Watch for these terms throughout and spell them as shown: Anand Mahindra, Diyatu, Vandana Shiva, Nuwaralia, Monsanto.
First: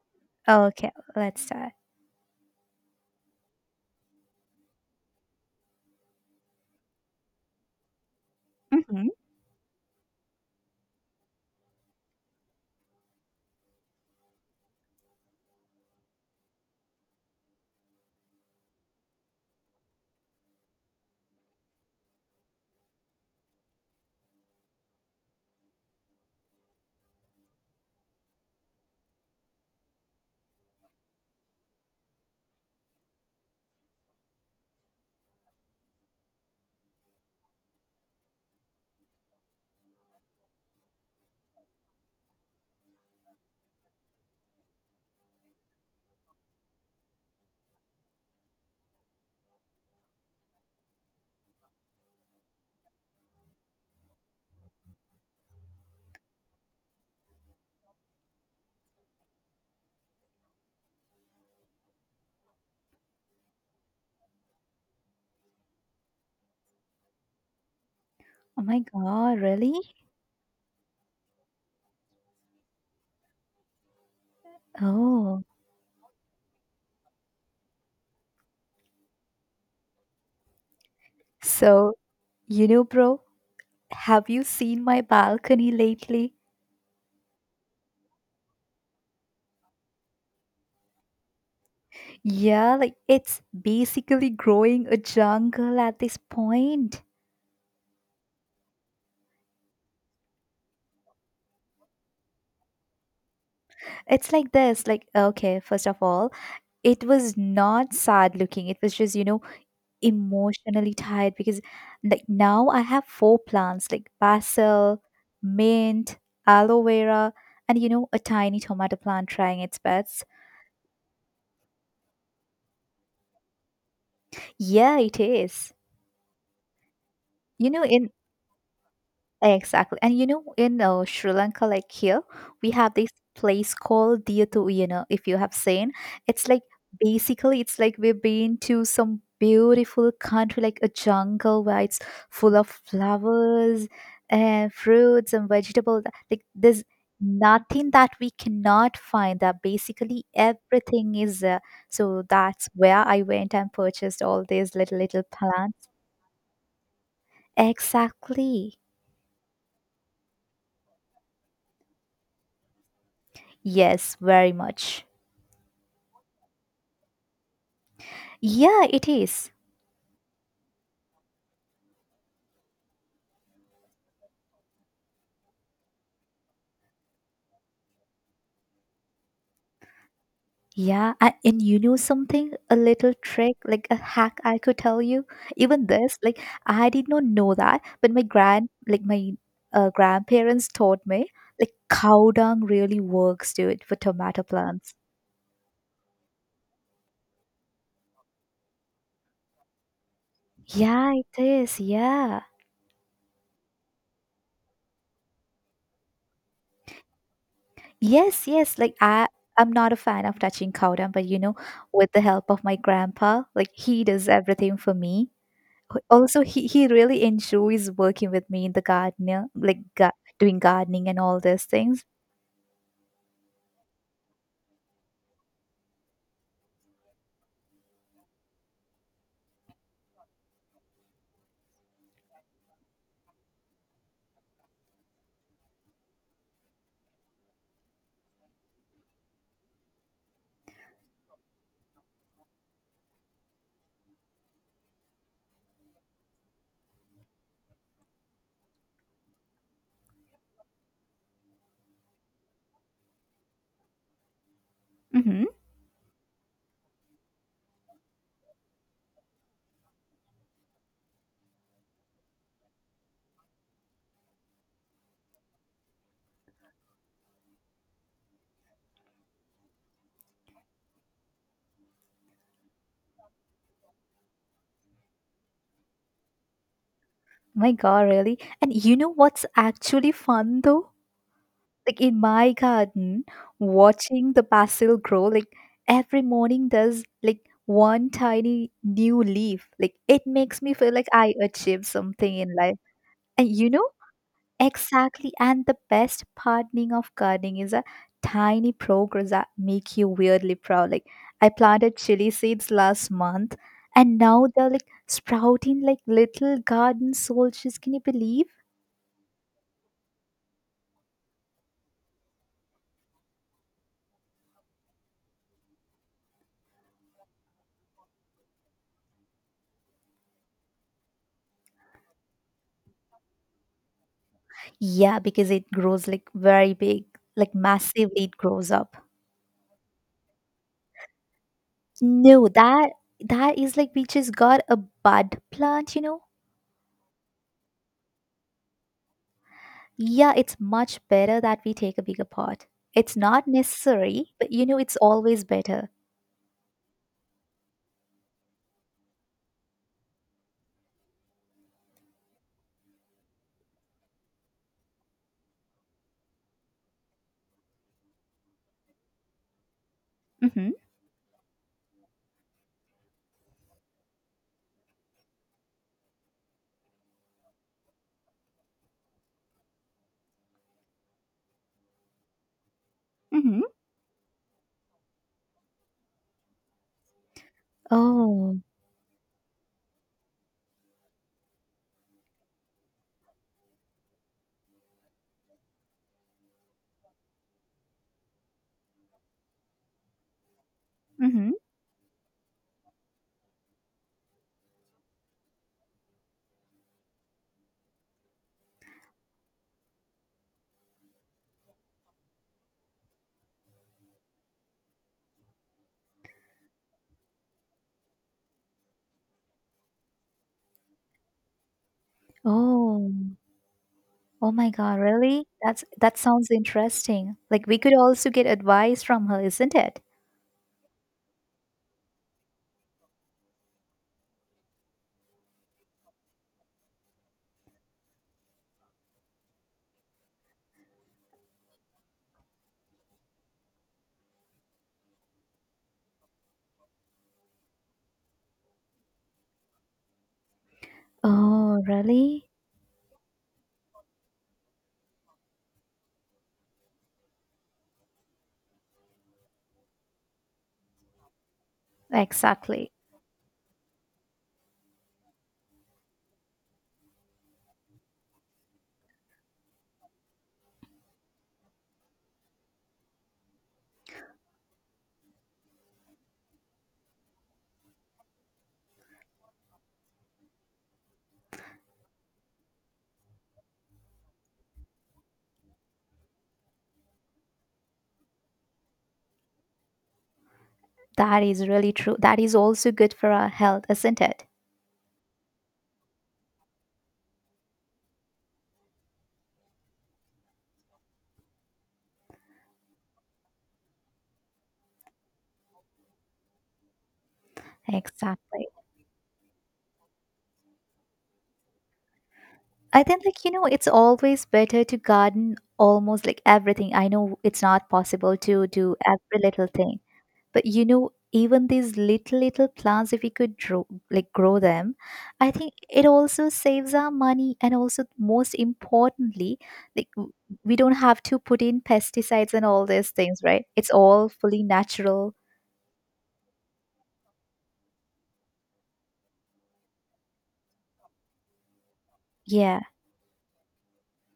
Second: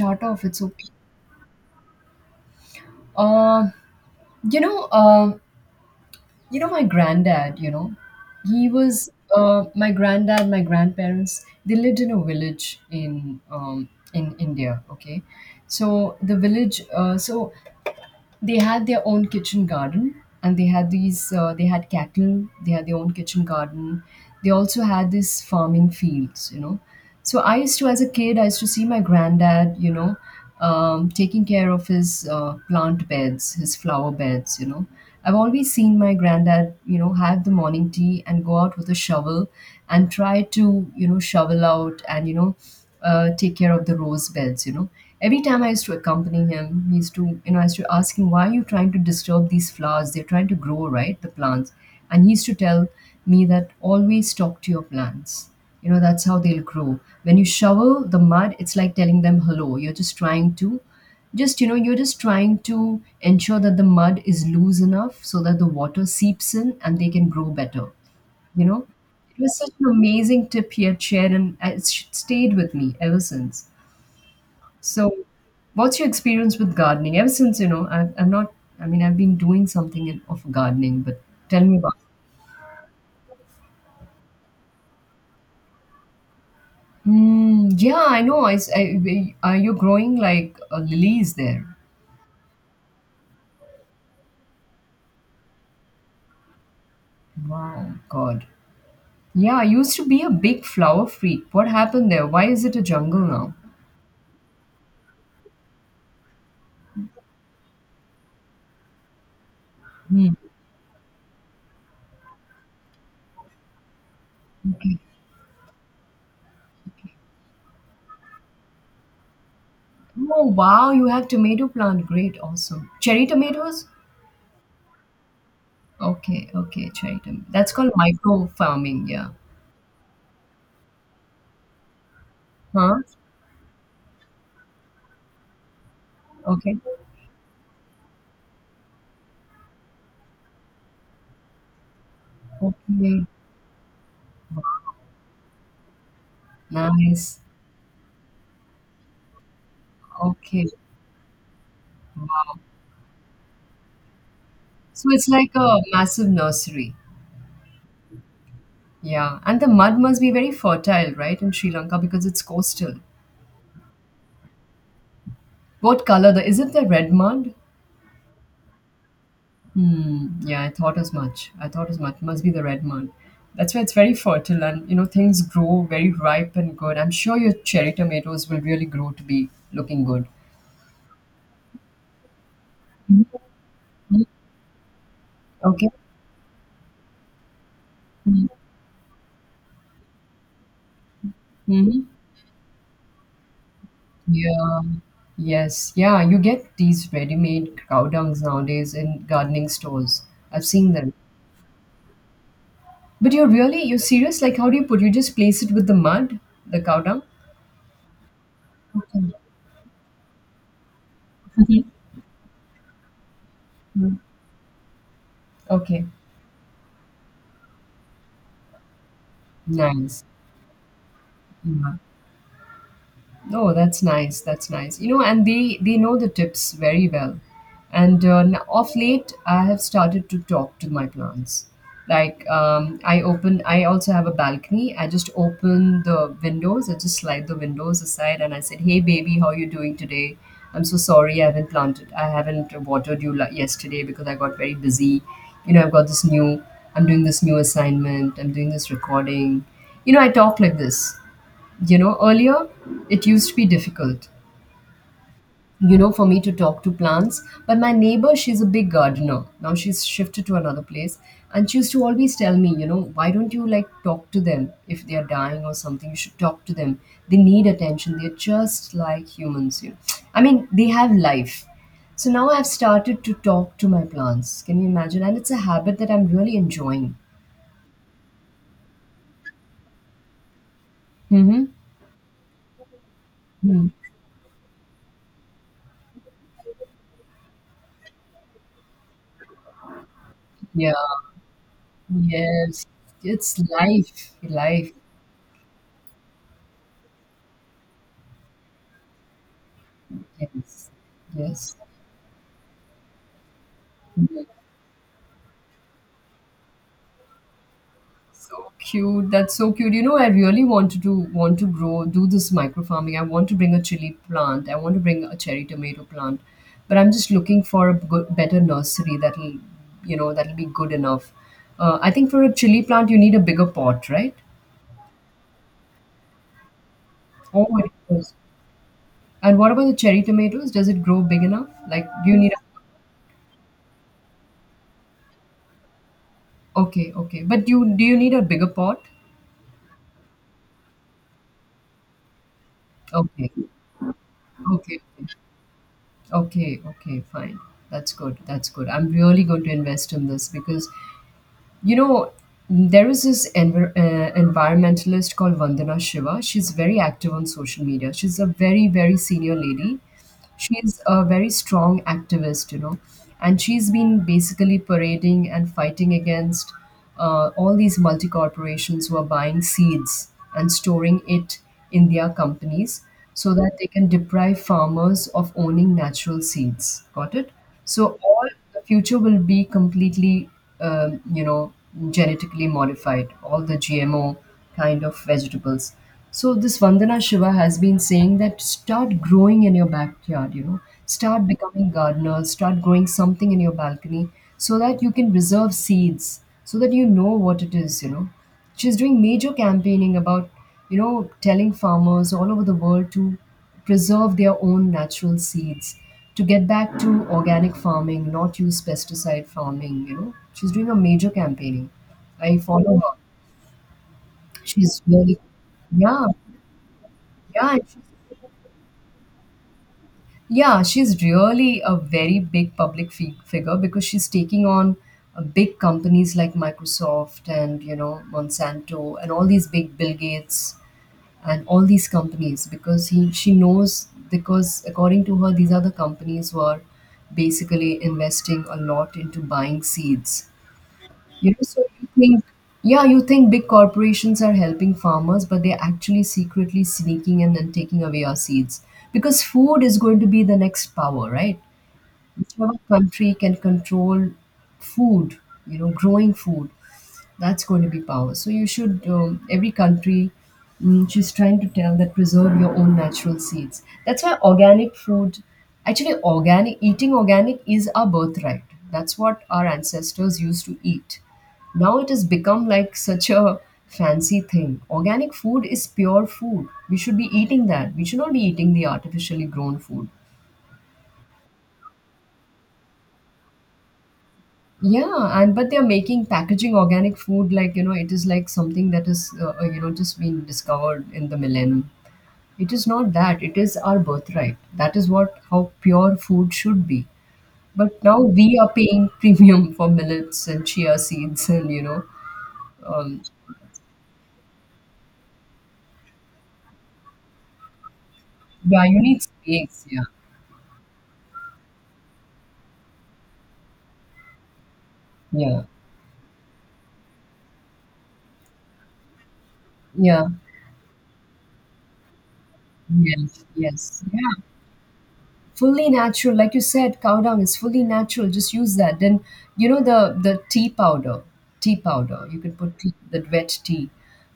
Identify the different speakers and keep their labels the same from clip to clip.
Speaker 1: Start off, it's okay.
Speaker 2: Okay, let's start.
Speaker 1: Uh, you know, uh, my granddad.
Speaker 2: Hmm.
Speaker 1: My grandparents They lived in a village in India. Okay, so the village. So they had their own kitchen garden, and they had these they had cattle, they had their own kitchen garden, they also had these farming fields, so I used to, as a kid, I used to see my granddad, taking care of his plant beds, his flower beds, I've always seen my granddad, have the morning tea and go out with a shovel and try to, shovel out and take care of the rose beds, every time I used to accompany him, he used to, I used to ask him, "Why are you trying to disturb these flowers? They're trying to grow, right, the plants?" And he used to tell me that, always talk to your plants, you know, that's how they'll grow. When you shovel the mud, it's like telling them hello, you're just trying to, just you know you're just trying to ensure that the mud is loose enough so that the water seeps in and they can grow better,
Speaker 2: Oh
Speaker 1: you
Speaker 2: my
Speaker 1: know.
Speaker 2: god,
Speaker 1: It was such
Speaker 2: really?
Speaker 1: an amazing tip he had shared, and it's stayed with me ever since. So,
Speaker 2: Oh.
Speaker 1: what's your experience with gardening? Ever since, I'm not, I mean, I've been doing something in, of gardening, but tell me
Speaker 2: So,
Speaker 1: about it.
Speaker 2: bro, have you seen my balcony lately?
Speaker 1: Mm, yeah, I know. I, s- I- we- Are you growing like lilies there?
Speaker 2: Yeah, like it's basically growing a jungle at this point.
Speaker 1: Wow, God. Yeah, I used to be a big flower freak. What happened there? Why is it a jungle now?
Speaker 2: It's like this, like okay, first of all, it was not sad looking. It was just,
Speaker 1: Hmm.
Speaker 2: emotionally tired because like now I have four plants like
Speaker 1: Okay.
Speaker 2: basil, mint, aloe vera, and a tiny tomato plant trying its best.
Speaker 1: Oh, wow, you have tomato plant. Great, awesome. Cherry tomatoes?
Speaker 2: Yeah, it is.
Speaker 1: Okay, okay, Chaitam. That's
Speaker 2: You know,
Speaker 1: called
Speaker 2: in
Speaker 1: micro farming, yeah.
Speaker 2: Exactly, and in Sri Lanka, like here, we have
Speaker 1: Huh?
Speaker 2: this place called Diyatu, if you have seen, it's like
Speaker 1: Okay.
Speaker 2: basically, it's like we've been to some beautiful country, like a jungle where it's full of
Speaker 1: Okay.
Speaker 2: flowers and fruits and vegetables. Like there's
Speaker 1: Nice.
Speaker 2: nothing that we cannot find. That basically
Speaker 1: Okay.
Speaker 2: everything is. So
Speaker 1: Wow.
Speaker 2: that's where I went and purchased all these little
Speaker 1: So
Speaker 2: little
Speaker 1: it's like a
Speaker 2: plants.
Speaker 1: massive nursery.
Speaker 2: Exactly.
Speaker 1: Yeah. And the mud must be very fertile, right, in Sri Lanka because it's coastal.
Speaker 2: Yes, very much.
Speaker 1: What color the is it, the red mud?
Speaker 2: Yeah, it is.
Speaker 1: Hmm. Yeah, I thought as much. I thought as much. Must be the red mud. That's why it's very fertile, and you know, things grow very ripe and good. I'm sure your cherry tomatoes will really grow to be looking good.
Speaker 2: Yeah, and you know something? A little trick, like a hack I could tell you. Even
Speaker 1: Okay.
Speaker 2: this, like I did not know that, but like my grandparents taught me, like
Speaker 1: Hmm.
Speaker 2: cow dung really works, dude, for tomato
Speaker 1: Yeah.
Speaker 2: plants.
Speaker 1: Yes. Yeah. You get these ready-made cow dungs nowadays in gardening stores. I've seen them.
Speaker 2: Yeah, it is. Yeah.
Speaker 1: But you're really, you're serious? Like, how do you put? You just place it with the mud, the cow dung?
Speaker 2: Yes, yes. Like I,
Speaker 1: Okay.
Speaker 2: I'm not a fan of touching cow dung, but with the help of my grandpa, like he
Speaker 1: Mm.
Speaker 2: does everything for me.
Speaker 1: Okay.
Speaker 2: Also he really enjoys working with me in the garden, yeah, like
Speaker 1: Nice.
Speaker 2: doing gardening and all these
Speaker 1: Yeah.
Speaker 2: things.
Speaker 1: Oh, that's nice. That's nice. You know, and they know the tips very well. And of late, I have started to talk to my plants. Like I open, I also have a balcony. I just open the windows. I just slide the windows aside, and I said, "Hey, baby, how are you doing today? I'm so sorry I haven't planted. I haven't watered you yesterday because I got very busy. You know, I've got this new. I'm doing this new assignment. I'm doing this recording. You know, I talk like this, you know, earlier it used to be difficult,
Speaker 2: Hmm.
Speaker 1: you know, for me to talk to plants. But my neighbor, she's a big gardener. Now she's shifted to another place. And she used to always tell me, you know, why don't you like talk to them if they are dying or something? You should talk to them. They need attention. They're just like humans, you know. I mean, they have life. So now I've started to talk to my plants. Can you imagine? And it's a habit that I'm really enjoying.
Speaker 2: My god, really? And you know what's actually fun though?
Speaker 1: Mm-hmm.
Speaker 2: Like in my garden,
Speaker 1: Hmm.
Speaker 2: watching the basil grow, like every morning there's like one tiny new leaf. Like it makes me
Speaker 1: Yeah.
Speaker 2: feel like I achieved something in life.
Speaker 1: Yes.
Speaker 2: And
Speaker 1: It's
Speaker 2: you know.
Speaker 1: life. Life.
Speaker 2: Exactly. And the best pardoning of gardening is a tiny progress that make you weirdly
Speaker 1: Yes,
Speaker 2: proud. Like I
Speaker 1: yes.
Speaker 2: planted chili seeds last month and now they're like sprouting like little garden soldiers. Can you believe?
Speaker 1: So cute. That's so cute. You know, I really want to grow, do this micro farming. I want to bring a chili plant. I want to bring a cherry tomato plant, but I'm just looking for a good, better nursery that'll, you know, that'll be good enough. I think for a chili plant, you need a bigger pot, right?
Speaker 2: Yeah, because it grows like very big, like
Speaker 1: Oh, it
Speaker 2: massively
Speaker 1: grows.
Speaker 2: it grows up.
Speaker 1: And what about the cherry tomatoes? Does it grow big enough? Like, do you
Speaker 2: No,
Speaker 1: need a,
Speaker 2: that is like we just got a bud plant, you know?
Speaker 1: okay, okay. But you do you need a bigger pot?
Speaker 2: Yeah, it's much better that we take a bigger pot. It's not
Speaker 1: Okay,
Speaker 2: necessary, but it's
Speaker 1: okay.
Speaker 2: always better.
Speaker 1: Okay, okay, fine. That's good. That's good. I'm really going to invest in this because, you know, there is this environmentalist called Vandana Shiva. She's very active on social media. She's a very, very senior lady.
Speaker 2: Hmm.
Speaker 1: She's a very strong activist, you know, and she's been basically parading and fighting against all these multi corporations were buying seeds and storing it in their companies so
Speaker 2: Mhm.
Speaker 1: that they can deprive farmers of owning natural seeds. Got it? So all
Speaker 2: Oh.
Speaker 1: the future will be completely, you know, genetically modified. All the GMO kind of vegetables. So this Vandana Shiva has been saying that start growing in your backyard, you know, start
Speaker 2: Mhm.
Speaker 1: becoming gardeners, start growing something in your balcony so that you can reserve seeds, so that you know what it is, you know. She's doing major campaigning about, you know, telling farmers all over the world to preserve their own natural seeds, to get back to organic farming, not use pesticide farming, you know. She's doing a major campaigning. I follow
Speaker 2: Oh.
Speaker 1: her.
Speaker 2: Oh my god,
Speaker 1: She's really,
Speaker 2: really? That
Speaker 1: yeah,
Speaker 2: sounds interesting. Like
Speaker 1: yeah.
Speaker 2: we
Speaker 1: and
Speaker 2: could also get advice from her, isn't it?
Speaker 1: Yeah, she's really a very big public figure because she's taking on big companies like Microsoft and you know Monsanto and all these big Bill Gates and all these companies, because he she knows, because according to her, these are the companies who are basically investing a lot into buying seeds, you know.
Speaker 2: Oh,
Speaker 1: So you think,
Speaker 2: really?
Speaker 1: yeah, you think big corporations are helping farmers, but they're actually secretly sneaking in and taking away our seeds. Because food is going to be the next power, right? Whichever
Speaker 2: Exactly.
Speaker 1: country can control food, you know, growing food, that's going to be power. So you should, every country, she's trying to tell that preserve your own natural seeds. That's why organic food, actually, organic, eating organic is our birthright. That's what our ancestors used to eat. Now it has become like such a fancy thing. Organic food is pure food. We should be eating that. We should not be eating the artificially grown food.
Speaker 2: That is really true. That is also good for our health, isn't it?
Speaker 1: Yeah, and but they're making packaging organic food like you know it is like something that is you know, just being discovered in the millennium. It is not that, it is our birthright. That is what how pure food should be. But now we
Speaker 2: Exactly.
Speaker 1: are paying premium for millets and chia seeds and you know
Speaker 2: I
Speaker 1: um,
Speaker 2: think like it's always better to garden almost like everything. I know it's not possible to
Speaker 1: yeah,
Speaker 2: do
Speaker 1: you need
Speaker 2: every little
Speaker 1: space,
Speaker 2: thing,
Speaker 1: yeah.
Speaker 2: but even these little plants, if we could grow them, I
Speaker 1: Yeah.
Speaker 2: think it also saves our money, and also most importantly, like
Speaker 1: Yeah.
Speaker 2: we don't have to put in pesticides and all these things,
Speaker 1: Yes,
Speaker 2: right? It's
Speaker 1: yes,
Speaker 2: all fully natural.
Speaker 1: fully natural. Like you said, cow dung is fully natural, just use that. Then you know, the tea powder, tea powder, you can put
Speaker 2: Yeah,
Speaker 1: tea, that wet tea.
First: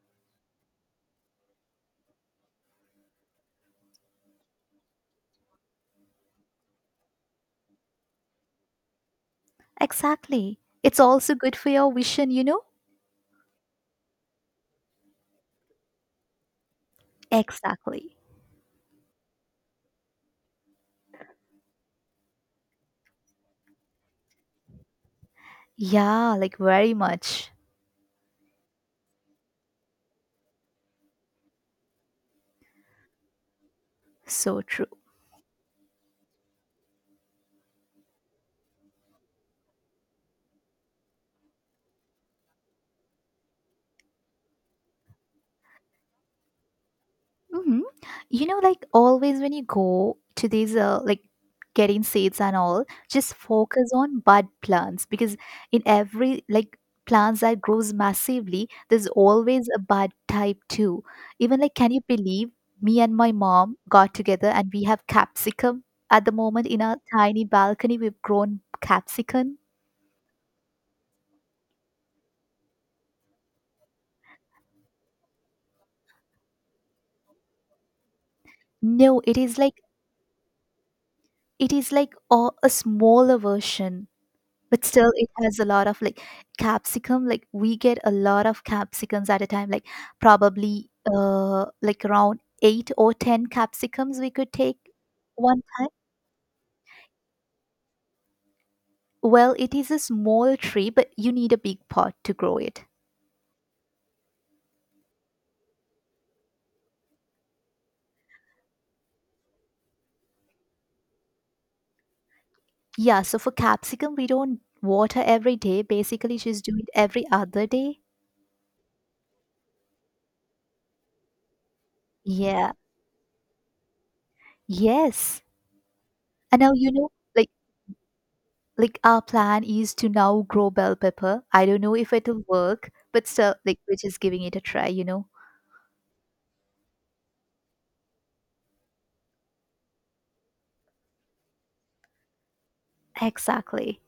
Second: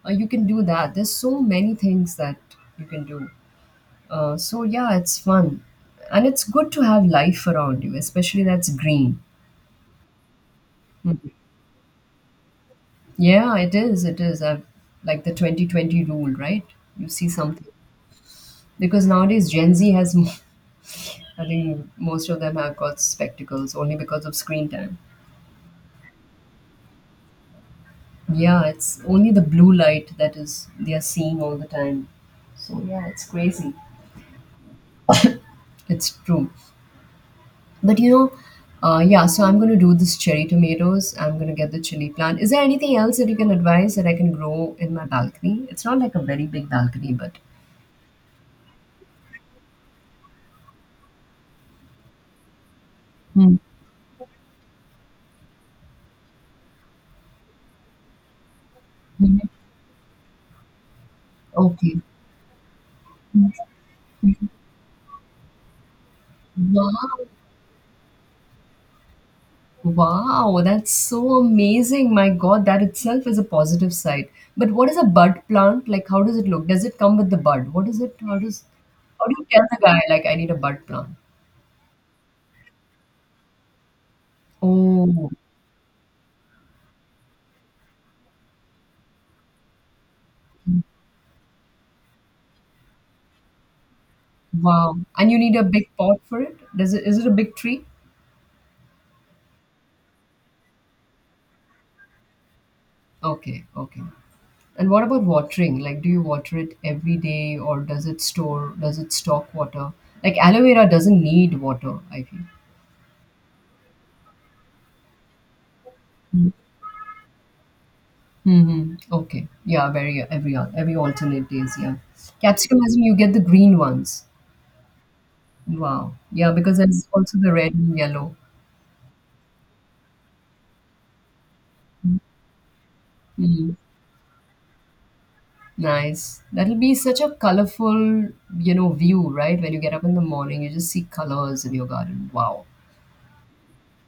Speaker 1: You can do that. There's so many things that you can do. So yeah, it's fun, and it's good to have life around you, especially that's green.
Speaker 2: exactly. It's
Speaker 1: Mhm.
Speaker 2: also good for your vision.
Speaker 1: Yeah, it is, it is. I've, like the 2020 rule, right, you see something,
Speaker 2: Exactly.
Speaker 1: because nowadays gen Z has I think most of them have got spectacles only because of screen time.
Speaker 2: Yeah, like very much.
Speaker 1: Yeah, it's only the blue light that is they are seeing all the time. So yeah, it's crazy.
Speaker 2: So true.
Speaker 1: It's true. But you know, yeah. So I'm gonna do this cherry tomatoes. I'm gonna get the chili plant. Is there anything else that you can advise that I can grow in my balcony? It's not like a very big balcony, but
Speaker 2: Hmm. Like always when you go to these, like getting seeds and all, just
Speaker 1: mm-hmm,
Speaker 2: focus on bud plants because in every like plants that grows massively, there's always a bud type too. Even like, can
Speaker 1: okay.
Speaker 2: you believe me and my mom got together and we have capsicum at the moment in our
Speaker 1: Wow.
Speaker 2: tiny balcony? We've grown capsicum.
Speaker 1: Wow, that's so amazing. My God, that itself is a positive side. But what is a bud plant? Like, how does it look? Does it come with the bud? What is it? How does,
Speaker 2: No,
Speaker 1: how do
Speaker 2: it
Speaker 1: you
Speaker 2: is
Speaker 1: tell
Speaker 2: like
Speaker 1: the guy, like, I need a bud plant?
Speaker 2: it is like a smaller version, but still it
Speaker 1: Oh,
Speaker 2: has a lot of like capsicum, like we get a lot of capsicums at a time, like probably like around 8 or 10 capsicums we could take
Speaker 1: wow. And you need
Speaker 2: one
Speaker 1: a big
Speaker 2: time.
Speaker 1: pot for it? Does it, is it a big tree?
Speaker 2: Well, it is a small tree, but you need a big pot to grow it.
Speaker 1: Okay, okay. And what about watering? Like, do you water it every day or does it store, does it stock water? Like, aloe vera doesn't need water, I feel.
Speaker 2: Yeah, so for capsicum we don't water every day, basically just do it every other day.
Speaker 1: Mm-hmm. Okay. Yeah, very every alternate days, yeah.
Speaker 2: Yeah,
Speaker 1: Capsicum as in you get the green ones.
Speaker 2: yes.
Speaker 1: Wow. Yeah,
Speaker 2: And now
Speaker 1: because there's also
Speaker 2: like
Speaker 1: the red and yellow.
Speaker 2: like our plan is to now grow bell pepper. I don't know if it'll work, but still,
Speaker 1: Mm.
Speaker 2: like we're just giving it a try.
Speaker 1: Nice. That'll be such a colorful, you know, view, right? When you get up in the morning, you just see colors in your garden. Wow.
Speaker 2: Exactly.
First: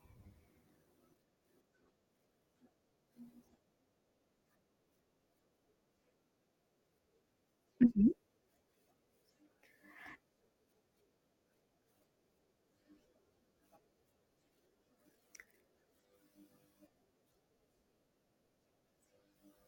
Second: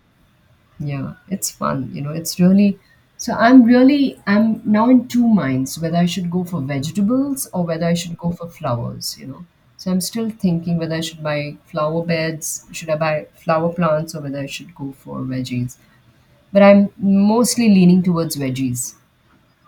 Speaker 1: Yeah, it's fun. You know, it's really so I'm really I'm now in two minds whether I should go for vegetables or whether I
Speaker 2: Mm-hmm.
Speaker 1: should go for flowers, you know. So I'm still thinking whether I should buy flower beds, should I buy flower plants, or whether I should go for veggies. But I'm mostly leaning towards veggies.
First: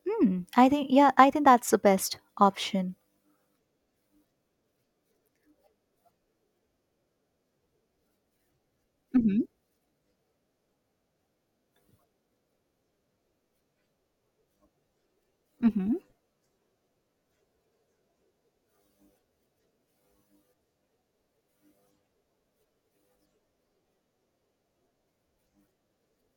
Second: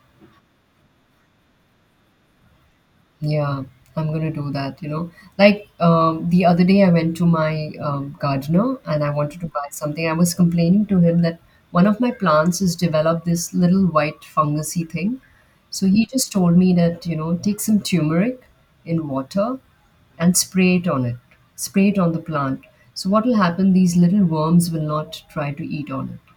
Speaker 2: Hmm. Mm, I think, yeah, I think that's the best option.
Speaker 1: Yeah, I'm gonna do that. Like, the other day, I went to my gardener and I wanted
Speaker 2: Hmm.
Speaker 1: to buy something. I was complaining to him that one of my plants has developed this little white fungusy thing. So
Speaker 2: Hmm.
Speaker 1: he just told me that, take some turmeric in water and spray it on it, spray it on the plant. So what will happen? These little worms will not try to eat on it.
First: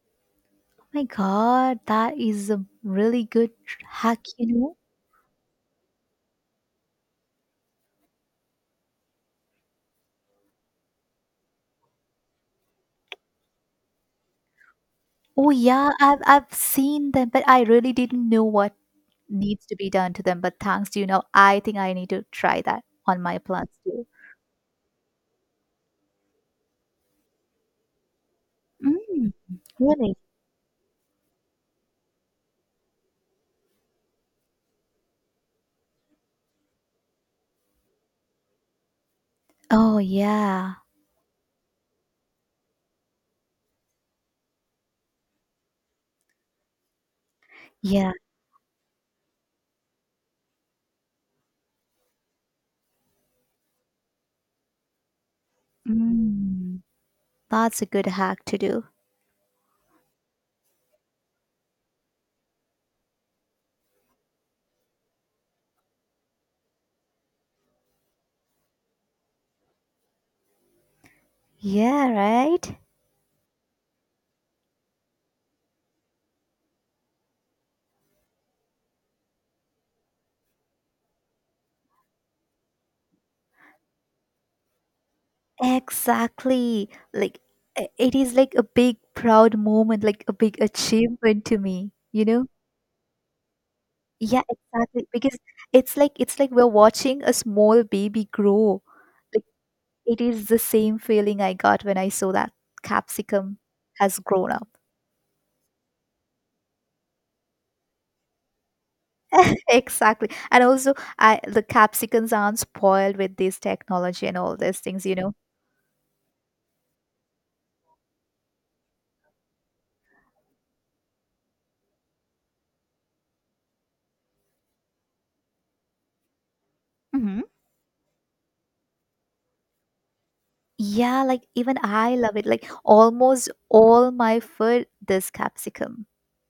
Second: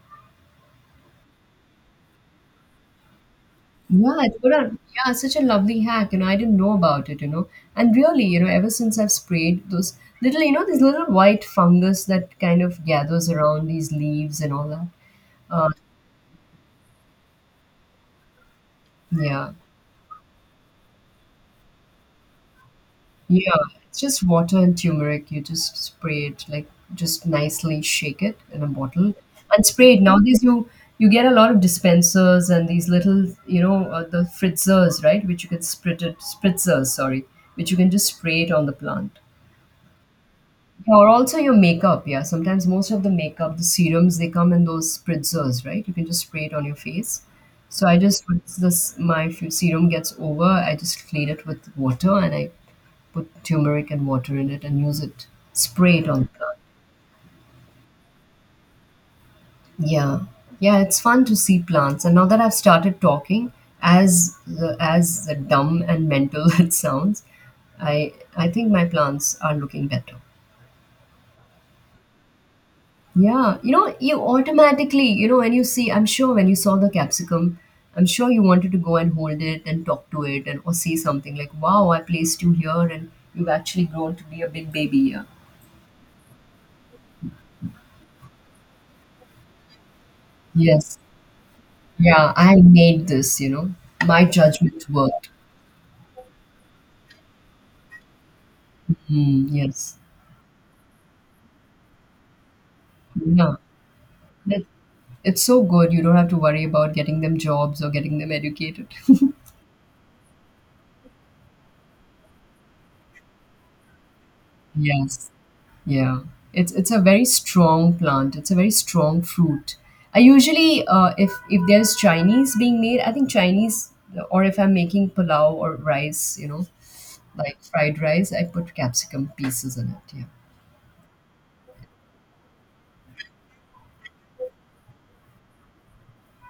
Speaker 2: My God, that is a really good
Speaker 1: Yeah,
Speaker 2: hack,
Speaker 1: what
Speaker 2: you
Speaker 1: a
Speaker 2: know.
Speaker 1: yeah, such a lovely hack. I didn't know about it. And really, ever since I've sprayed those little, these little white fungus that kind of gathers around these leaves and all that.
Speaker 2: Oh
Speaker 1: Uh,
Speaker 2: yeah, I've seen them, but I really didn't know what
Speaker 1: yeah.
Speaker 2: needs to be done to them. But thanks to you now, I think I need to try that on my
Speaker 1: Yeah.
Speaker 2: plants
Speaker 1: It's
Speaker 2: too.
Speaker 1: just water and turmeric. You just spray it, like just nicely shake it in a bottle
Speaker 2: Mm,
Speaker 1: and spray it.
Speaker 2: really?
Speaker 1: Nowadays you get a lot of dispensers and these little the fritzers, right? Which you can sprit it, spritzers, sorry, which you can just spray it on the plant.
Speaker 2: Oh, yeah.
Speaker 1: Or also your makeup, yeah. Sometimes most of the makeup, the serums, they come in those spritzers, right? You can just spray it on your face. So I
Speaker 2: Yeah.
Speaker 1: just once this my serum gets over, I just clean it with water and I put turmeric and water in it and use it, spray it on the plant.
Speaker 2: Mm, that's a good hack to do.
Speaker 1: Yeah, yeah, it's fun to see plants. And now that I've started talking, as the dumb and mental it sounds, I think my plants are looking better.
Speaker 2: Yeah, right?
Speaker 1: Yeah, you automatically, when you see, I'm sure when you saw the capsicum, I'm sure you wanted to go and hold it and talk to it and or say something like, "Wow, I placed you here, and you've actually grown to be a big baby here."
Speaker 2: Exactly. Like, it is like a big, proud moment, like a big
Speaker 1: Yes,
Speaker 2: achievement to me, you
Speaker 1: yeah,
Speaker 2: know?
Speaker 1: I made this. My
Speaker 2: Yeah,
Speaker 1: judgment
Speaker 2: exactly.
Speaker 1: worked.
Speaker 2: Because it's like we're watching a small baby grow. Like
Speaker 1: Mm, yes,
Speaker 2: it is the same feeling I got when I saw that
Speaker 1: yeah,
Speaker 2: capsicum has grown
Speaker 1: That-
Speaker 2: up.
Speaker 1: it's so good. You don't have to worry about getting them jobs or getting them educated.
Speaker 2: Exactly. And also, I the capsicums aren't spoiled with this technology and all these things, you
Speaker 1: yes.
Speaker 2: know.
Speaker 1: Yeah, it's a very strong plant. It's a very strong fruit. I usually, if there's Chinese being made, I think Chinese, or if I'm making pulao or rice,
Speaker 2: Hmm.
Speaker 1: like fried rice, I put capsicum pieces in it. Yeah.
Speaker 2: Yeah, like even I love it. Like almost all my food, this capsicum.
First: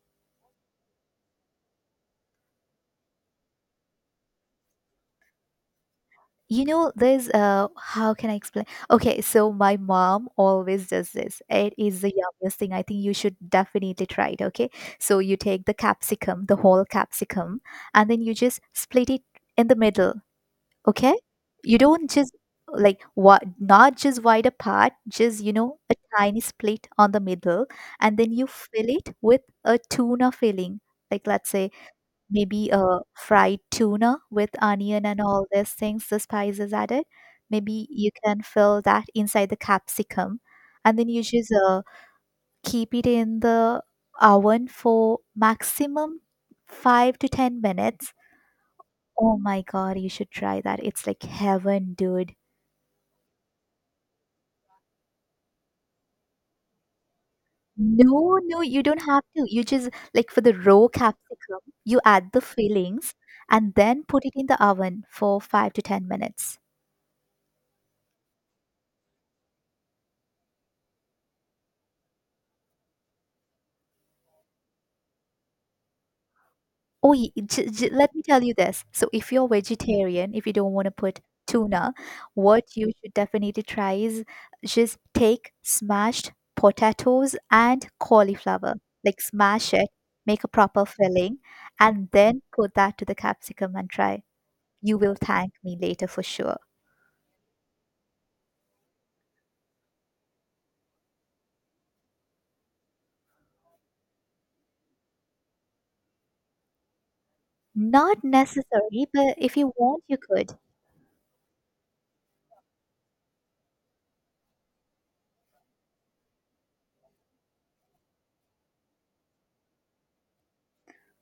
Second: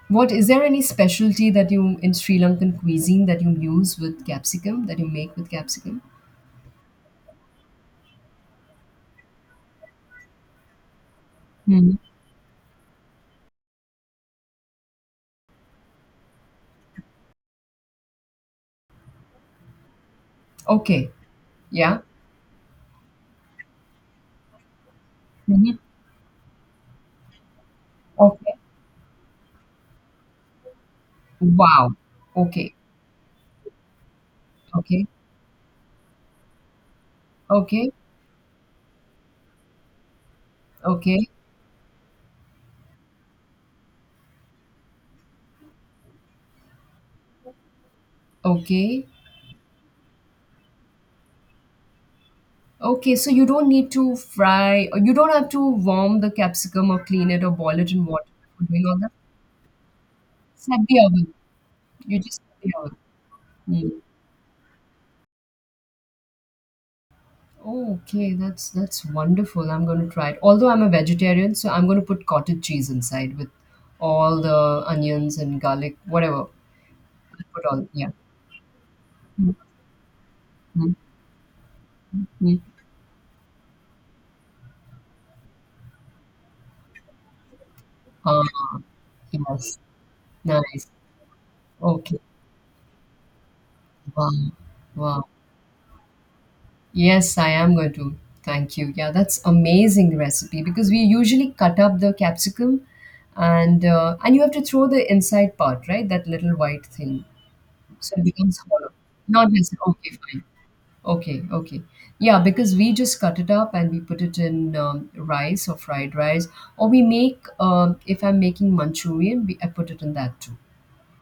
Speaker 1: What is there any specialty that you in Sri Lankan cuisine that you use with capsicum that you make with capsicum?
Speaker 2: There's how can I explain? Okay, so my mom always does this. It
Speaker 1: Hmm
Speaker 2: is the yummiest thing. I think you should definitely try it. Okay, so you take the capsicum, the whole capsicum, and then you just split it in the middle.
Speaker 1: Okay.
Speaker 2: Okay, you
Speaker 1: Yeah.
Speaker 2: don't just like what, not just wide apart, just
Speaker 1: hmm
Speaker 2: a tiny split on the middle. And then you
Speaker 1: Okay.
Speaker 2: fill it with a tuna filling, like let's say
Speaker 1: Wow.
Speaker 2: maybe
Speaker 1: Okay.
Speaker 2: a fried tuna with
Speaker 1: Okay.
Speaker 2: onion and all these things, the spices added. Maybe
Speaker 1: Okay.
Speaker 2: you can fill that inside the capsicum, and then you
Speaker 1: Okay.
Speaker 2: just keep it in the oven for maximum 5 to 10 minutes.
Speaker 1: Okay.
Speaker 2: Oh my god, you should try that, it's like heaven, dude.
Speaker 1: Okay, so you don't need to fry, or you don't have to warm the capsicum or clean it or boil it in water
Speaker 2: No, no,
Speaker 1: for
Speaker 2: you
Speaker 1: doing all
Speaker 2: don't
Speaker 1: that.
Speaker 2: have to. You just like for the
Speaker 1: It's at
Speaker 2: raw
Speaker 1: the oven.
Speaker 2: capsicum, you
Speaker 1: You
Speaker 2: add the
Speaker 1: just at the oven.
Speaker 2: fillings and
Speaker 1: Mm.
Speaker 2: then put it in the oven for 5 to 10 minutes.
Speaker 1: Oh, okay, that's wonderful. I'm going to try it. Although I'm a vegetarian, so I'm going to put cottage cheese inside with all the onions and garlic, whatever.
Speaker 2: Oh,
Speaker 1: Put all, yeah.
Speaker 2: let me tell you this. So, if you're
Speaker 1: Mm,
Speaker 2: vegetarian, if you don't want to
Speaker 1: mm,
Speaker 2: put tuna,
Speaker 1: mm.
Speaker 2: what you should definitely try is just take smashed potatoes and cauliflower,
Speaker 1: Ah,
Speaker 2: like smash
Speaker 1: yes.
Speaker 2: it, make a proper
Speaker 1: Nice.
Speaker 2: filling, and
Speaker 1: Okay.
Speaker 2: then put that to the capsicum and try.
Speaker 1: Wow.
Speaker 2: You will
Speaker 1: Wow.
Speaker 2: thank me later for sure.
Speaker 1: Yes, I am going to. Thank you. Yeah, that's amazing recipe because we usually cut up the capsicum and you have to throw the inside part, right? That little white thing. So
Speaker 2: Not
Speaker 1: it becomes hollow.
Speaker 2: necessary, but
Speaker 1: Not
Speaker 2: if you
Speaker 1: necessarily.
Speaker 2: want,
Speaker 1: Okay,
Speaker 2: you
Speaker 1: fine.
Speaker 2: could.
Speaker 1: Okay, okay. Yeah, because we just cut it up and we put it in rice or fried rice. Or we make, if I'm making Manchurian, I put it in that too.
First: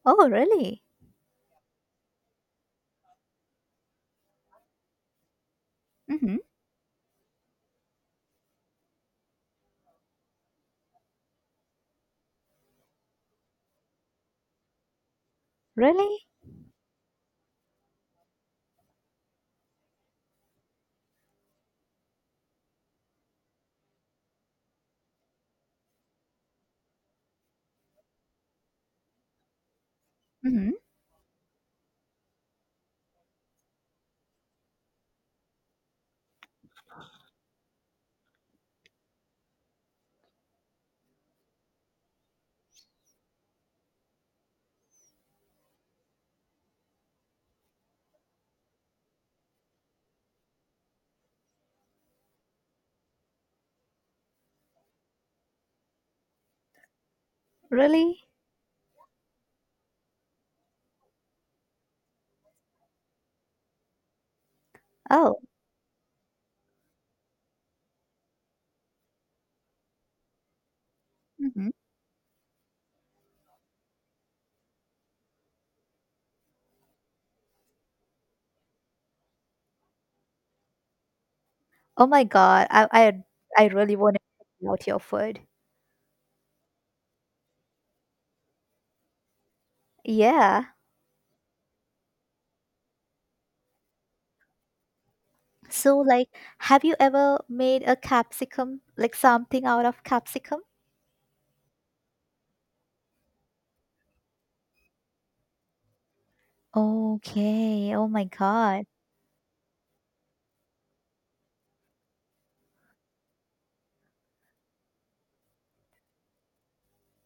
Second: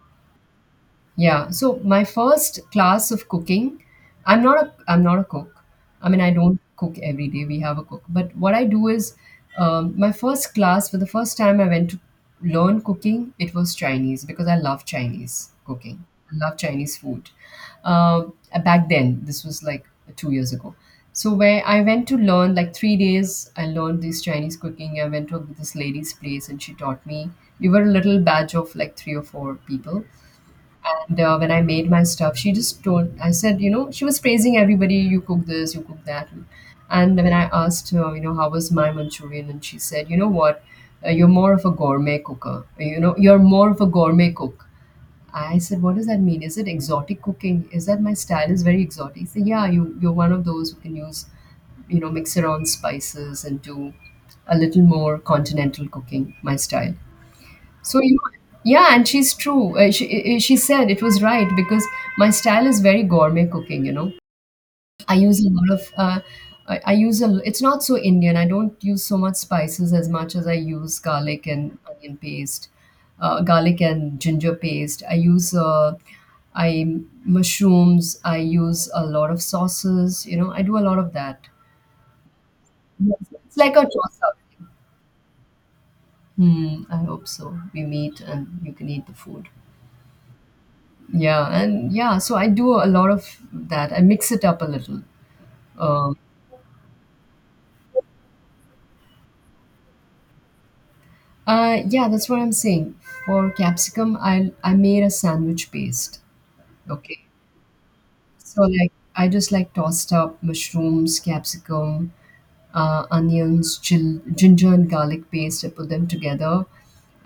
Speaker 2: Oh, really?
Speaker 1: Yeah, so my first class of cooking, I'm not a cook. I mean, I
Speaker 2: Mm-hmm.
Speaker 1: don't cook every day. We have a cook. But what I do is my first class for the first time I went to learn cooking, it was Chinese because I love Chinese cooking.
Speaker 2: Really?
Speaker 1: I love Chinese food. Back then, this was like 2 years ago. So where I went to learn like 3 days, I learned this Chinese cooking. I went to this lady's place and she taught me. We were a little batch of like three or four people
Speaker 2: Mm-hmm.
Speaker 1: and when I made my stuff, she just told, I said, you know, she was praising everybody, you cook this, you cook that. And when I asked her, you know, how was my Manchurian? And she said, you know what, you're more of a gourmet cooker. You know, you're more of a gourmet cook. I said, what does that mean? Is it exotic cooking? Is that my style is very exotic? She said, yeah, you're one of those who can use, mix around spices and do a little more continental cooking, my style. So you
Speaker 2: Really?
Speaker 1: know, yeah, and she's true. She said it was right because my style is very gourmet cooking. You know, I use
Speaker 2: Oh.
Speaker 1: a lot of. I use a. It's not so Indian. I don't use so much spices as much as I use garlic
Speaker 2: Mm-hmm.
Speaker 1: and onion paste, garlic and ginger paste. I use. I Mushrooms. I use a lot of sauces. You know, I do a lot of that.
Speaker 2: Oh my God. I
Speaker 1: Yes,
Speaker 2: I
Speaker 1: it's
Speaker 2: I
Speaker 1: like a
Speaker 2: really want
Speaker 1: toss up.
Speaker 2: to out your food.
Speaker 1: Hmm, I hope so. We meet and you can eat the food.
Speaker 2: Yeah.
Speaker 1: Yeah, and yeah, so I do a lot of that. I mix it up a little.
Speaker 2: So
Speaker 1: Um,
Speaker 2: like, have you ever made a capsicum, like something out of capsicum?
Speaker 1: yeah, that's what I'm saying. For capsicum, I made a sandwich paste. Okay,
Speaker 2: Okay. Oh my
Speaker 1: so
Speaker 2: God.
Speaker 1: like I just like tossed up mushrooms, capsicum, onions, ginger and garlic paste. I put them together,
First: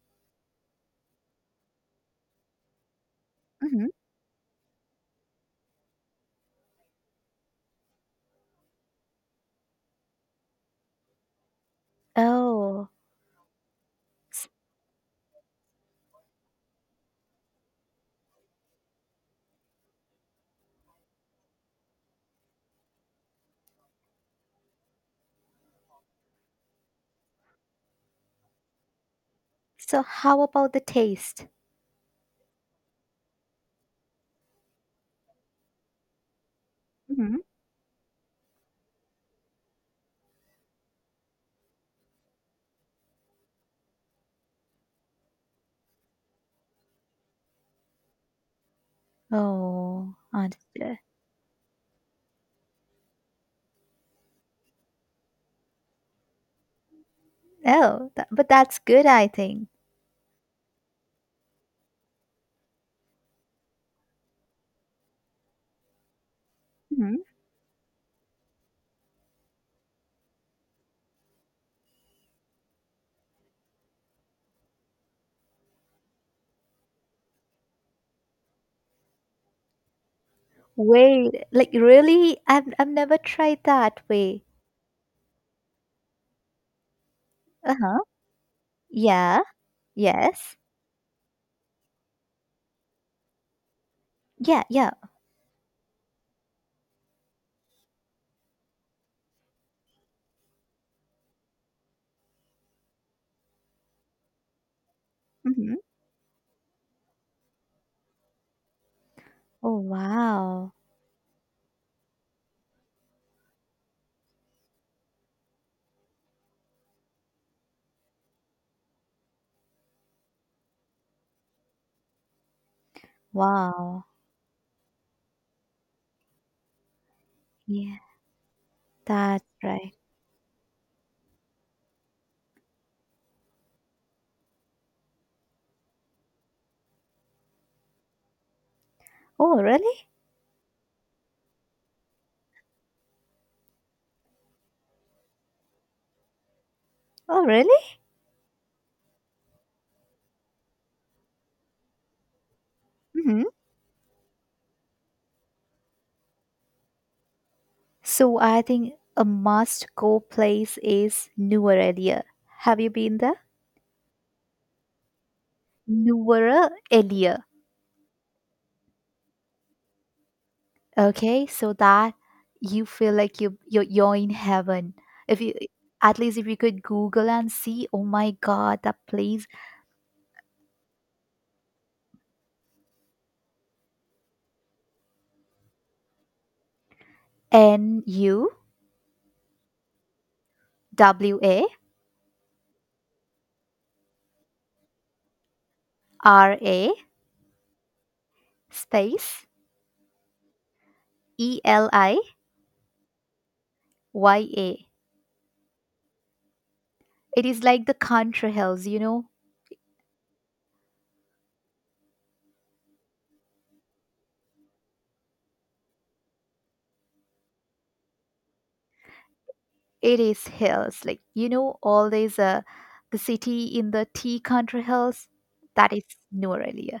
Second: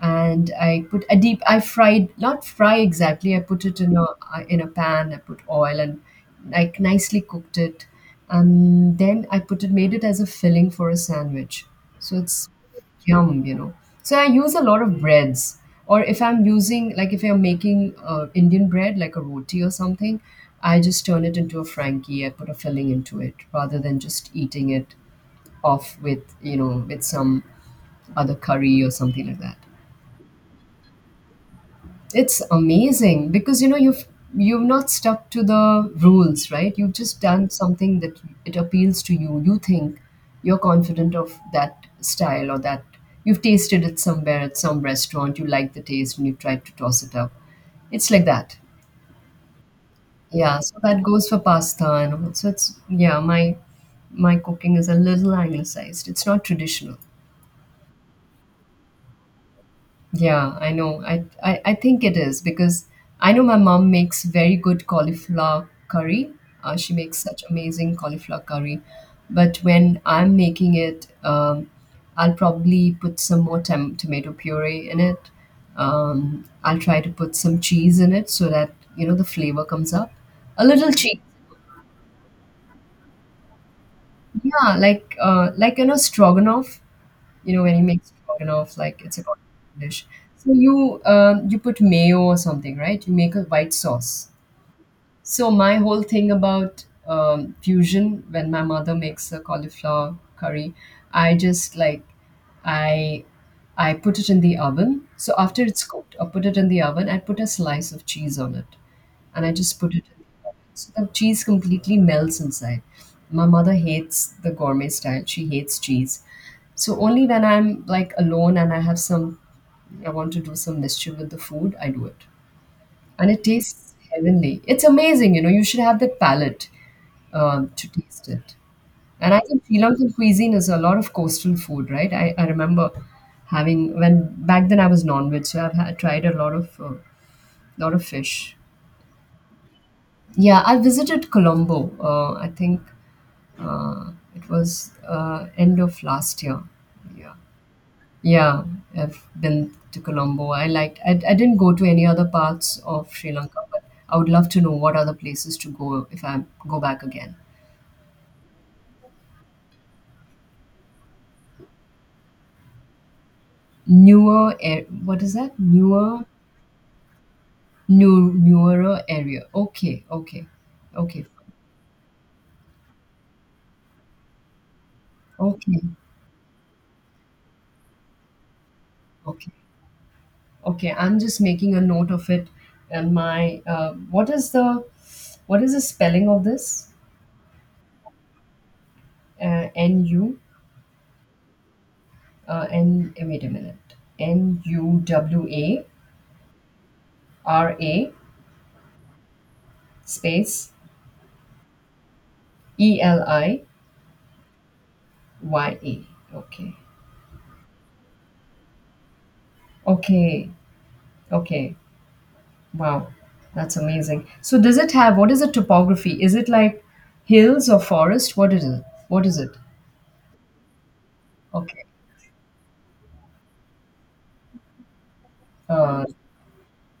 Speaker 1: and I put a deep. I fried not fry exactly. I put it
Speaker 2: Mm-hmm.
Speaker 1: in a pan. I put oil and like nicely cooked it, and then I put it made it as a filling for a sandwich. So it's
Speaker 2: Oh.
Speaker 1: yum. So I
Speaker 2: S-
Speaker 1: use a lot of breads. Or if I'm using, like if I'm making Indian bread, like a roti or something, I just turn it into a Frankie. I put a filling into it rather than just eating it off with, with some other curry or something like that.
Speaker 2: So how about the taste?
Speaker 1: It's amazing because you know you've not stuck to the rules, right? You've just
Speaker 2: Mm-hmm.
Speaker 1: done something that it appeals to you. You think you're confident of that style or that you've tasted it somewhere at some restaurant, you like the taste and you tried to toss it up. It's like that.
Speaker 2: Oh,
Speaker 1: Yeah, so
Speaker 2: understood.
Speaker 1: that goes for pasta and all. So it's yeah, my cooking is a little anglicized. It's not traditional.
Speaker 2: Oh, but that's good, I think.
Speaker 1: Yeah, I know. I think it is because I know my mom makes very good cauliflower curry. She makes such amazing cauliflower curry. But when I'm making it, I'll probably put some more tomato puree in it. I'll try to put some cheese in it so that, you know, the flavor comes up. A little cheese.
Speaker 2: Wait, like really? I've never tried that way.
Speaker 1: Yeah, like you know, stroganoff. You know, when you
Speaker 2: Uh-huh.
Speaker 1: make stroganoff, like it's a
Speaker 2: Yeah.
Speaker 1: dish. So
Speaker 2: Yes.
Speaker 1: you you put mayo or something, right? You make a white sauce.
Speaker 2: Yeah, yeah.
Speaker 1: So my whole thing about fusion when my mother makes a cauliflower curry, I just like I I put it in the oven. So after
Speaker 2: Mm-hmm.
Speaker 1: it's cooked, I put it in the oven I put a slice of cheese on it, and I just
Speaker 2: Oh
Speaker 1: put it in the oven.
Speaker 2: wow.
Speaker 1: So the cheese completely melts inside. My mother hates the gourmet style. She hates cheese. So only when I'm like alone and I have some, I want to do some mischief with the food, I do it and it tastes
Speaker 2: Wow.
Speaker 1: heavenly. It's amazing, you know. You should have that palate to
Speaker 2: Yeah,
Speaker 1: taste it. And I
Speaker 2: that's
Speaker 1: think Sri
Speaker 2: right.
Speaker 1: Lankan cuisine is a lot of coastal food, right? I remember having when back then I was non-veg, so I've tried a lot of fish.
Speaker 2: Oh really?
Speaker 1: Yeah, I visited Colombo. I think it was end of last year. Yeah.
Speaker 2: Oh really?
Speaker 1: Yeah, I've been to Colombo. I liked. I didn't go to any other parts of Sri
Speaker 2: Mm-hmm.
Speaker 1: Lanka, but I would love to know what other places to go if I go back again.
Speaker 2: So I think a must-go place is Nuwaralia. Have you been there?
Speaker 1: Newer, air, what is that? Newer,
Speaker 2: Nuwaralia.
Speaker 1: new, newer area. Okay, okay, okay,
Speaker 2: Okay, so that you feel like you're in heaven. If you
Speaker 1: okay,
Speaker 2: at least if you could Google and see, oh my God, that place
Speaker 1: okay, okay. I'm just making a note of it. And what is the spelling of this?
Speaker 2: N U
Speaker 1: N U,
Speaker 2: W A
Speaker 1: N. Wait a minute. N U W A
Speaker 2: R A
Speaker 1: R A.
Speaker 2: space
Speaker 1: Space
Speaker 2: E L I
Speaker 1: E L I
Speaker 2: Y A.
Speaker 1: Y E. Okay.
Speaker 2: It is like the country hills.
Speaker 1: Okay. Okay. Wow. That's amazing. So does it have what is the topography? Is it like hills or forest? What is it? What is it?
Speaker 2: It is hills, like
Speaker 1: Okay.
Speaker 2: all these the city in the tea country hills. That
Speaker 1: Uh,
Speaker 2: is Norelia.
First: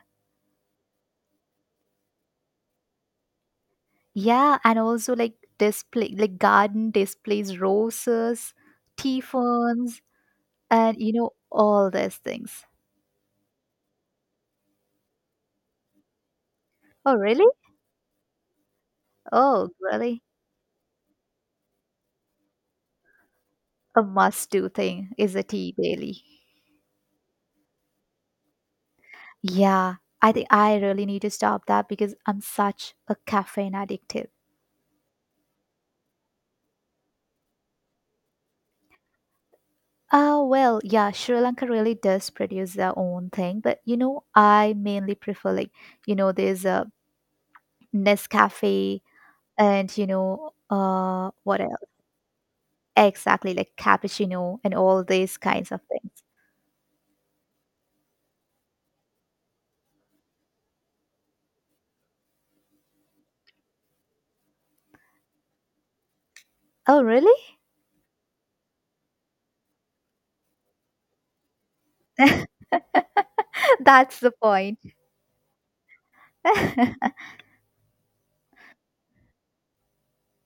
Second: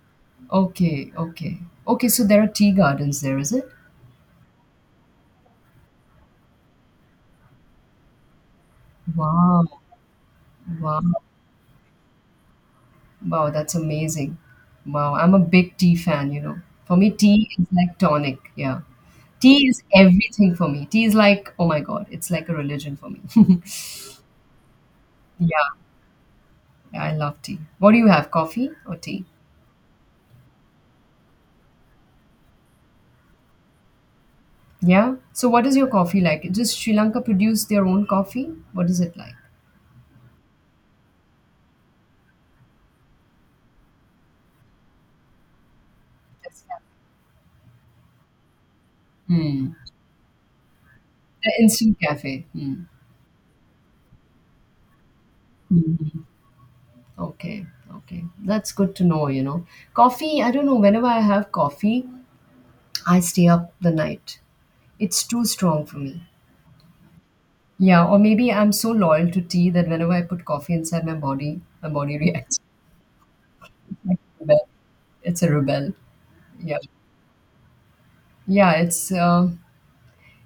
Speaker 1: okay. Okay. Okay. So there are tea gardens there, is it?
Speaker 2: Yeah, and also like garden displays, roses, tea
Speaker 1: Wow.
Speaker 2: ferns, and
Speaker 1: Wow.
Speaker 2: you know all these things.
Speaker 1: Wow. That's amazing. Wow. I'm a big tea fan, you know. For me,
Speaker 2: Oh, really?
Speaker 1: tea is like tonic. Yeah. Tea
Speaker 2: Oh,
Speaker 1: is
Speaker 2: really?
Speaker 1: everything for me. Tea is like, oh my God, it's like a religion for me.
Speaker 2: A must-do thing is a tea
Speaker 1: Yeah,
Speaker 2: daily.
Speaker 1: yeah, I love tea. What do you have, coffee or tea?
Speaker 2: Yeah, I think I really need to stop that because I'm such a caffeine addictive.
Speaker 1: Yeah. So what is your coffee like? Does Sri Lanka produce their own coffee? What is it like?
Speaker 2: Oh, well, yeah, Sri Lanka really does produce their own thing, but I mainly prefer like,
Speaker 1: Yes,
Speaker 2: there's
Speaker 1: yeah.
Speaker 2: a Nescafe
Speaker 1: Hmm.
Speaker 2: and
Speaker 1: The
Speaker 2: what else?
Speaker 1: instant cafe. Hmm.
Speaker 2: Exactly, like cappuccino and all these kinds of things.
Speaker 1: Mhm. Okay, okay. That's good to know, Coffee, I don't know, whenever I have coffee, I stay up the night. It's too strong for me.
Speaker 2: Oh, really?
Speaker 1: Yeah, or maybe I'm so loyal to tea that whenever I put coffee inside my body reacts. Like
Speaker 2: That's the
Speaker 1: a rebel.
Speaker 2: point.
Speaker 1: It's a rebel. Yeah. Yeah, it's uh,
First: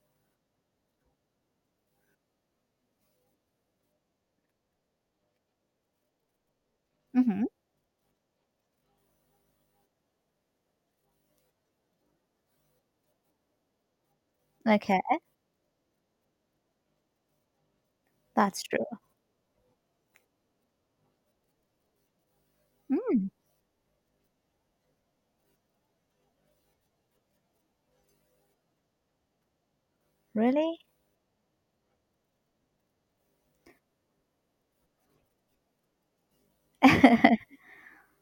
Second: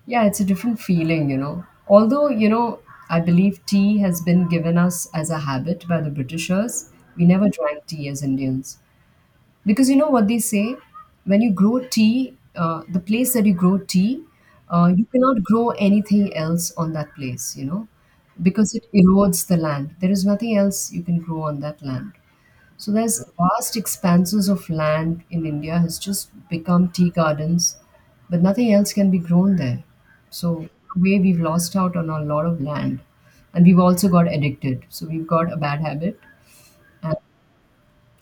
Speaker 1: Yeah, it's a different feeling, Although, I believe tea has been given us as a habit by the Britishers. We
Speaker 2: Hmm.
Speaker 1: never drank tea as Indians. Because you know what they say? When you grow tea, the place that you grow tea,
Speaker 2: Okay,
Speaker 1: you cannot grow anything else on that place,
Speaker 2: that's
Speaker 1: because
Speaker 2: true.
Speaker 1: it erodes the land. There is nothing else you can grow on that land. So
Speaker 2: Mm.
Speaker 1: there's vast expanses of land in India has just become tea gardens, but nothing else can be grown there. So in
Speaker 2: Really?
Speaker 1: a way we've lost out on a lot of land, and we've also got addicted. So we've got a bad habit, and,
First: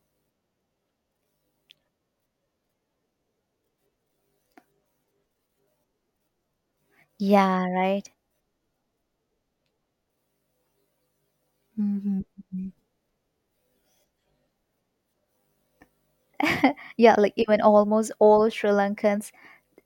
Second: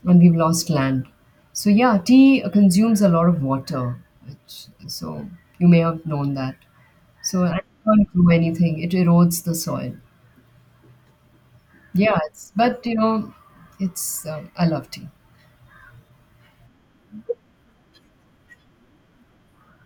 Speaker 1: and we've lost land. So yeah, tea consumes a lot of water, which, so you may have known that. So I
Speaker 2: Yeah,
Speaker 1: can't
Speaker 2: right.
Speaker 1: grow anything; it erodes the soil. Yeah,
Speaker 2: Mhm.
Speaker 1: it's, but you know, it's I love tea.
Speaker 2: Yeah, like even almost all Sri Lankans,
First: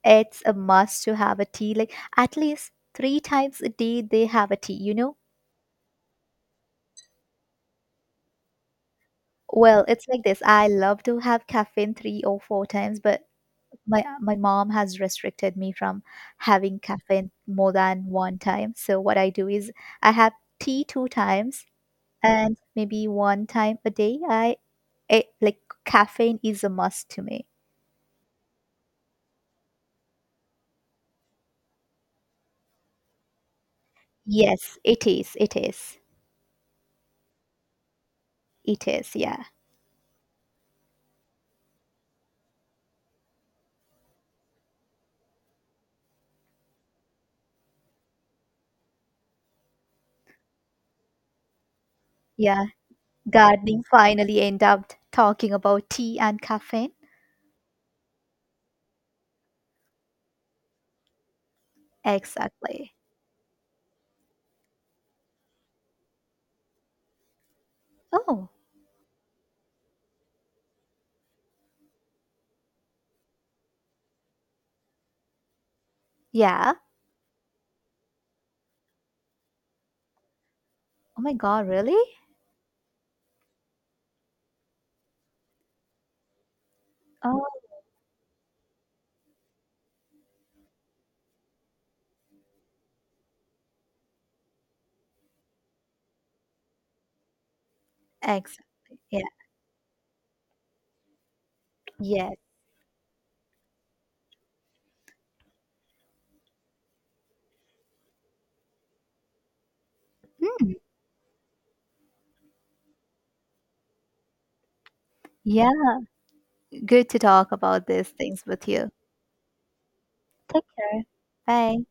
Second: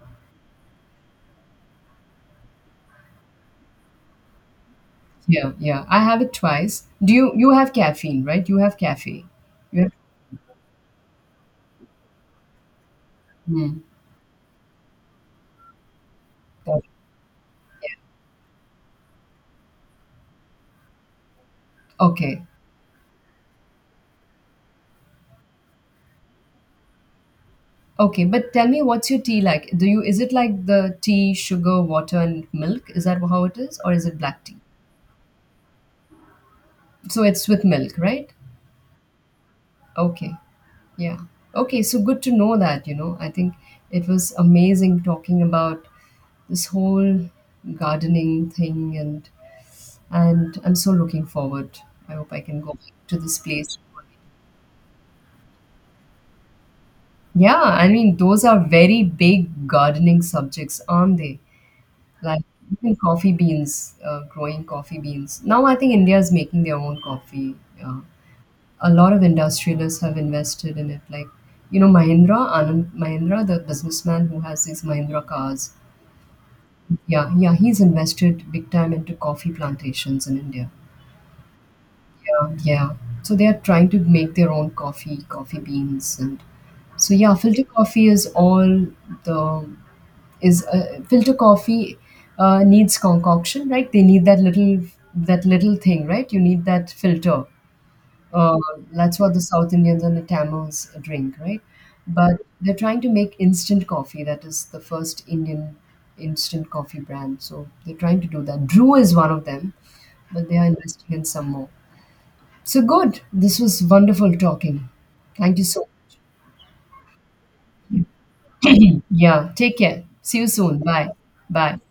Speaker 2: it's a must to have a tea. Like at least three times a day, they have a tea, you know?
Speaker 1: Yeah, yeah. I have it twice. Do you have caffeine, right? You have caffeine. You
Speaker 2: Well,
Speaker 1: have,
Speaker 2: it's like this. I love to have caffeine three or four times, but
Speaker 1: hmm.
Speaker 2: my mom has restricted me from having caffeine more than one time. So what I do is I have tea two times
Speaker 1: Okay.
Speaker 2: and maybe one time a day. Like caffeine is a must to me.
Speaker 1: Okay, but tell me what's your tea like? Do you Is it like the tea, sugar, water and milk? Is that how it is or is it black tea?
Speaker 2: Yes, it is. It is.
Speaker 1: So it's with milk, right?
Speaker 2: It is. Yeah.
Speaker 1: Okay. Yeah. Okay, so good to know that, I think it was amazing talking about this whole gardening thing, and I'm so looking forward. I hope I can
Speaker 2: Yeah.
Speaker 1: go back to this place.
Speaker 2: Gardening finally end up talking about tea and caffeine.
Speaker 1: Yeah, I mean, those are very big gardening subjects, aren't they? Like
Speaker 2: Exactly.
Speaker 1: even coffee beans, growing coffee beans. Now I think India is making their own coffee. Yeah.
Speaker 2: Oh,
Speaker 1: A lot of industrialists have invested in it. Like, you know, Mahindra, Anand Mahindra, the businessman who has these Mahindra cars.
Speaker 2: yeah.
Speaker 1: Yeah, yeah, he's invested big time into coffee plantations in India.
Speaker 2: Oh my God, really?
Speaker 1: Yeah, yeah. So they are trying to make their own coffee, coffee beans, and so yeah,
Speaker 2: Oh,
Speaker 1: the filter coffee needs concoction, right? They need that little thing, right? You need that filter.
Speaker 2: ex.
Speaker 1: Uh, that's
Speaker 2: yeah.
Speaker 1: what the South Indians and the Tamils drink, right?
Speaker 2: Yes.
Speaker 1: But they're trying to make instant coffee. That is the first Indian instant coffee brand. So they're trying to do that. Drew is one of them, but they are
Speaker 2: Hmm,
Speaker 1: investing in some more. So good. This was wonderful talking. Thank you
Speaker 2: yeah.
Speaker 1: so much.
Speaker 2: Good to talk about these things with you.
Speaker 1: Yeah. Take care. See you
Speaker 2: Take
Speaker 1: soon.
Speaker 2: care.
Speaker 1: Bye. Bye.
Speaker 2: Bye.